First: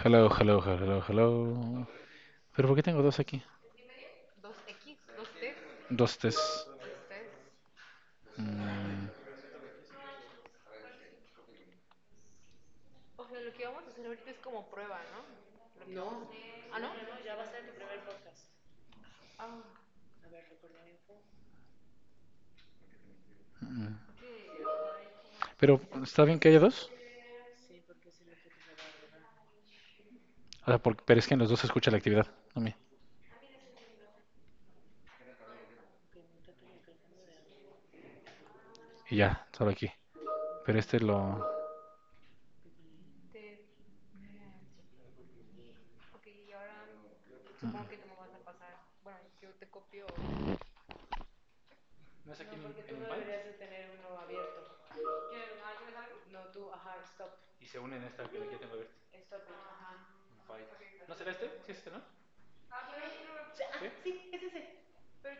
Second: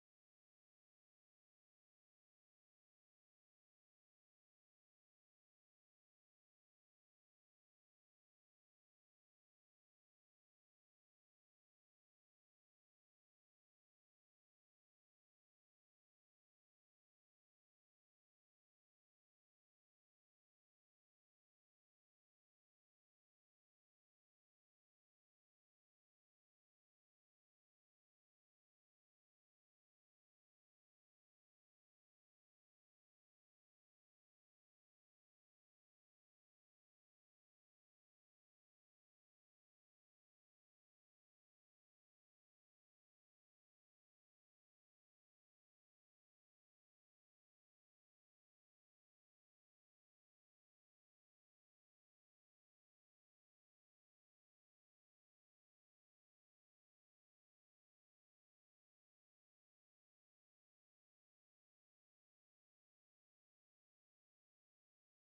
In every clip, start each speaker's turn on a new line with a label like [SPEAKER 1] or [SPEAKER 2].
[SPEAKER 1] Hello, hello, hello, hello. ¿Pero por qué tengo dos aquí? Dos X, dos T's, dos T's, dos T's. Mm, O sea, lo que vamos a hacer ahorita es como prueba, ¿no? Lo que vamos a- Ah, ¿no? Ah, mm. Pero está bien que haya dos. O sea, pero es que en los dos se escucha la actividad. A mí. Y ya, solo aquí. Pero este lo. Te. Ok, y ahora supongo que tú me vas a pasar. Bueno, yo te copio. No es aquí. No, en, porque tú en no deberías de tener uno abierto. ¿Quieres algo? No, tú, ajá, stop. Y se unen en esta que ya tengo abierta. Stop. Ajá. Un ¿No será este? Sí, es este, ¿no? Ah, sí, ¿sí? Sí, es ese.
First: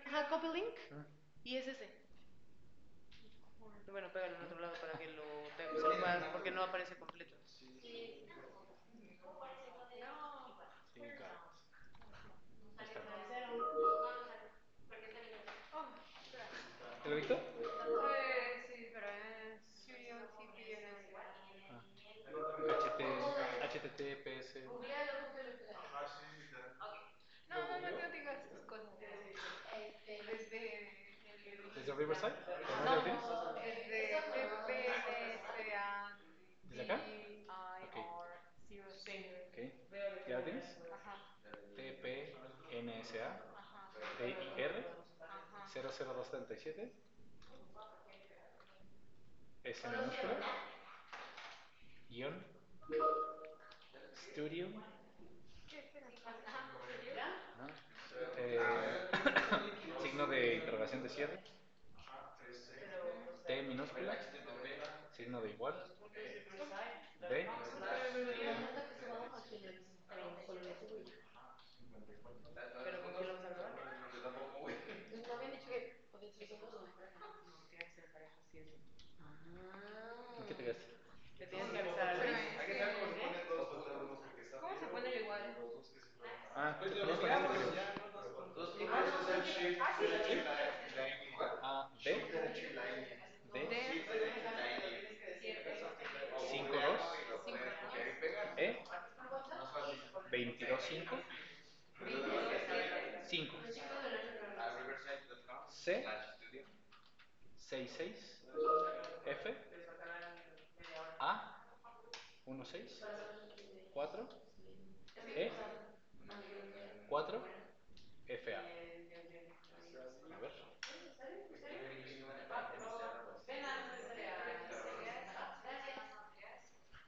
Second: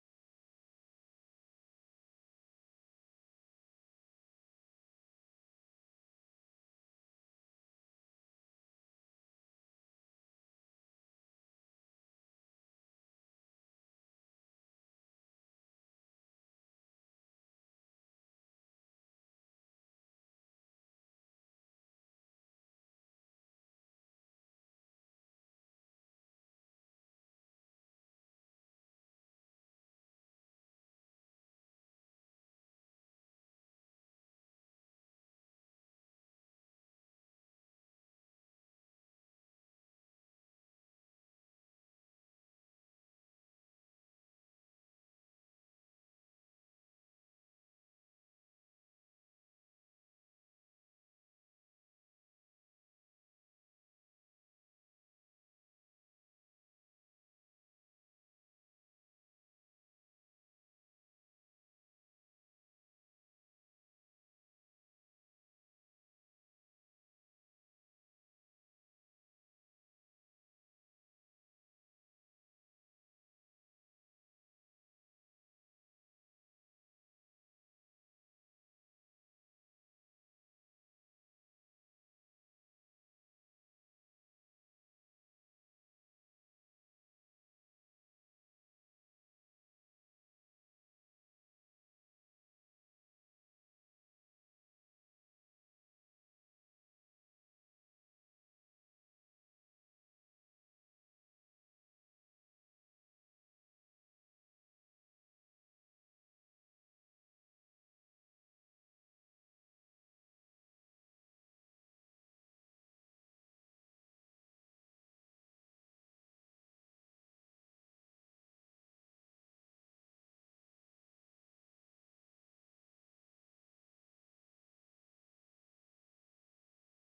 [SPEAKER 1] Ajá, copy link. Ah. Y es ese. Bueno, pégalo en otro lado para que lo, se lo porque no aparece completo. ¿Te lo dicto? Sí, pero es Studio TV en el- Ah. HT, HTTPS. No, no, no, no digas sus cosas. Desde. ¿Desde Riverside? ¿Desde No, Delfines? Desde PPSA. ¿Desde acá? IR00. Ok. ¿Ya lo tienes? T, P, N, S, A, D, I, R, cero, cero, dos, DIR y siete, S minúscula, guión, Studio, eh, signo de interrogación de cierre, T minúscula, signo de igual. ¿Eh? ¿Qué te gastas? Le tienes que avisar a Luis. ¿Cómo se pone el igual? Ah, te pones con eso, pero- Ah, D, D, siempre. 5, 2, cinco, ¿no? E, 22, cinco, cinco, C, 6, seis, F, A, 1, 6, 4, E, cuatro, F, A. A ver.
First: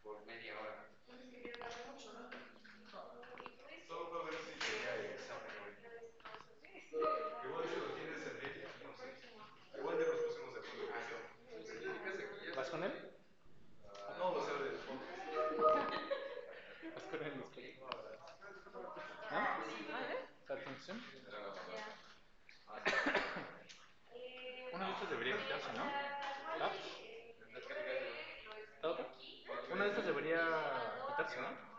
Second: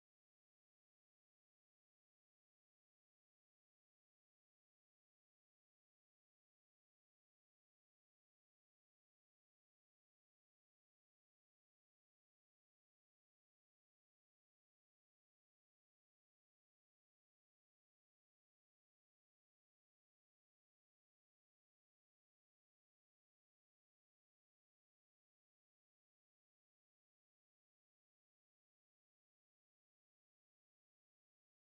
[SPEAKER 1] Por media hora. Solo para ver si llega el examen hoy. Igual si lo tienes en media, no sé. Igual ya nos pusimos de acuerdo. ¿Vas con él? No, o sea, del fondo. No. ¿Ah? Sartensim. Una. ¿La? ¿La otra? Una de estas debería quitarse, ¿no?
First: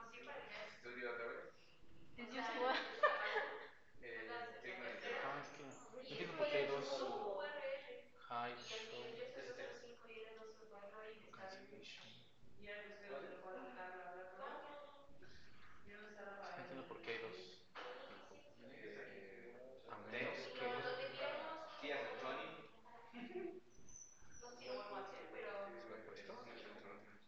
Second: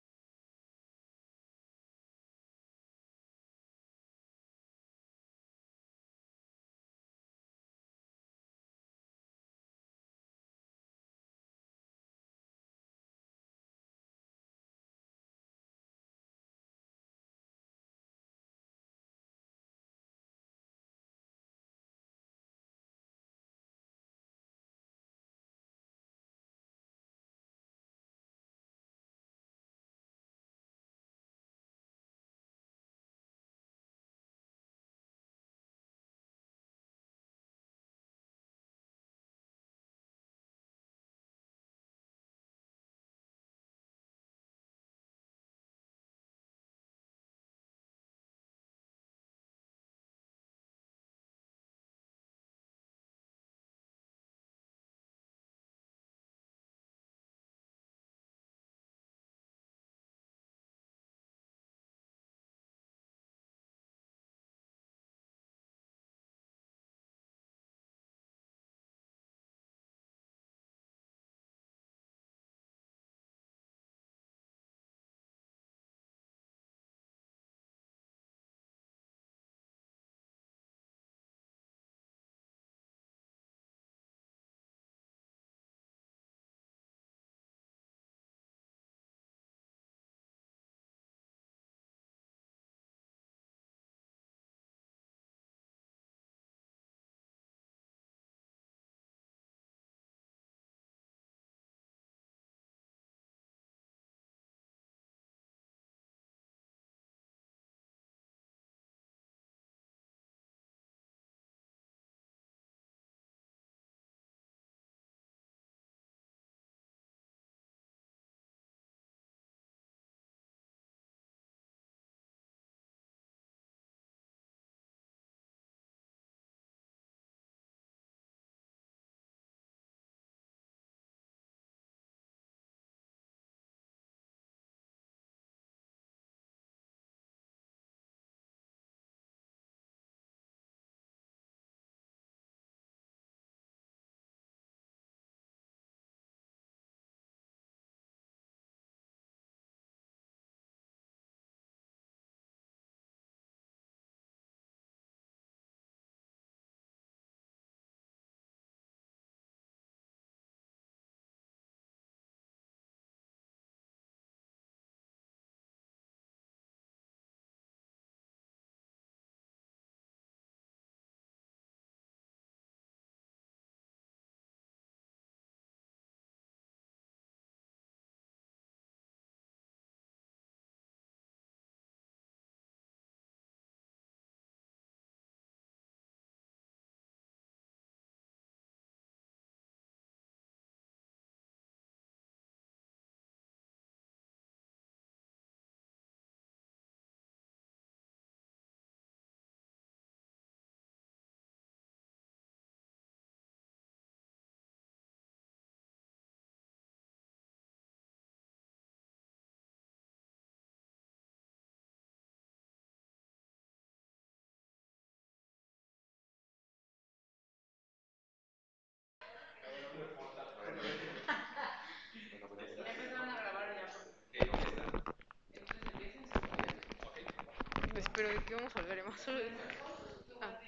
[SPEAKER 1] Ah, es que. No entiendo por qué hay dos. High show. Cancellation. No entiendo por qué hay dos. A menos que. ¿Qué hace Tony? ¿Lo he puesto?
[SPEAKER 2] Espero que vamos a hablar más sobre eso? Ah.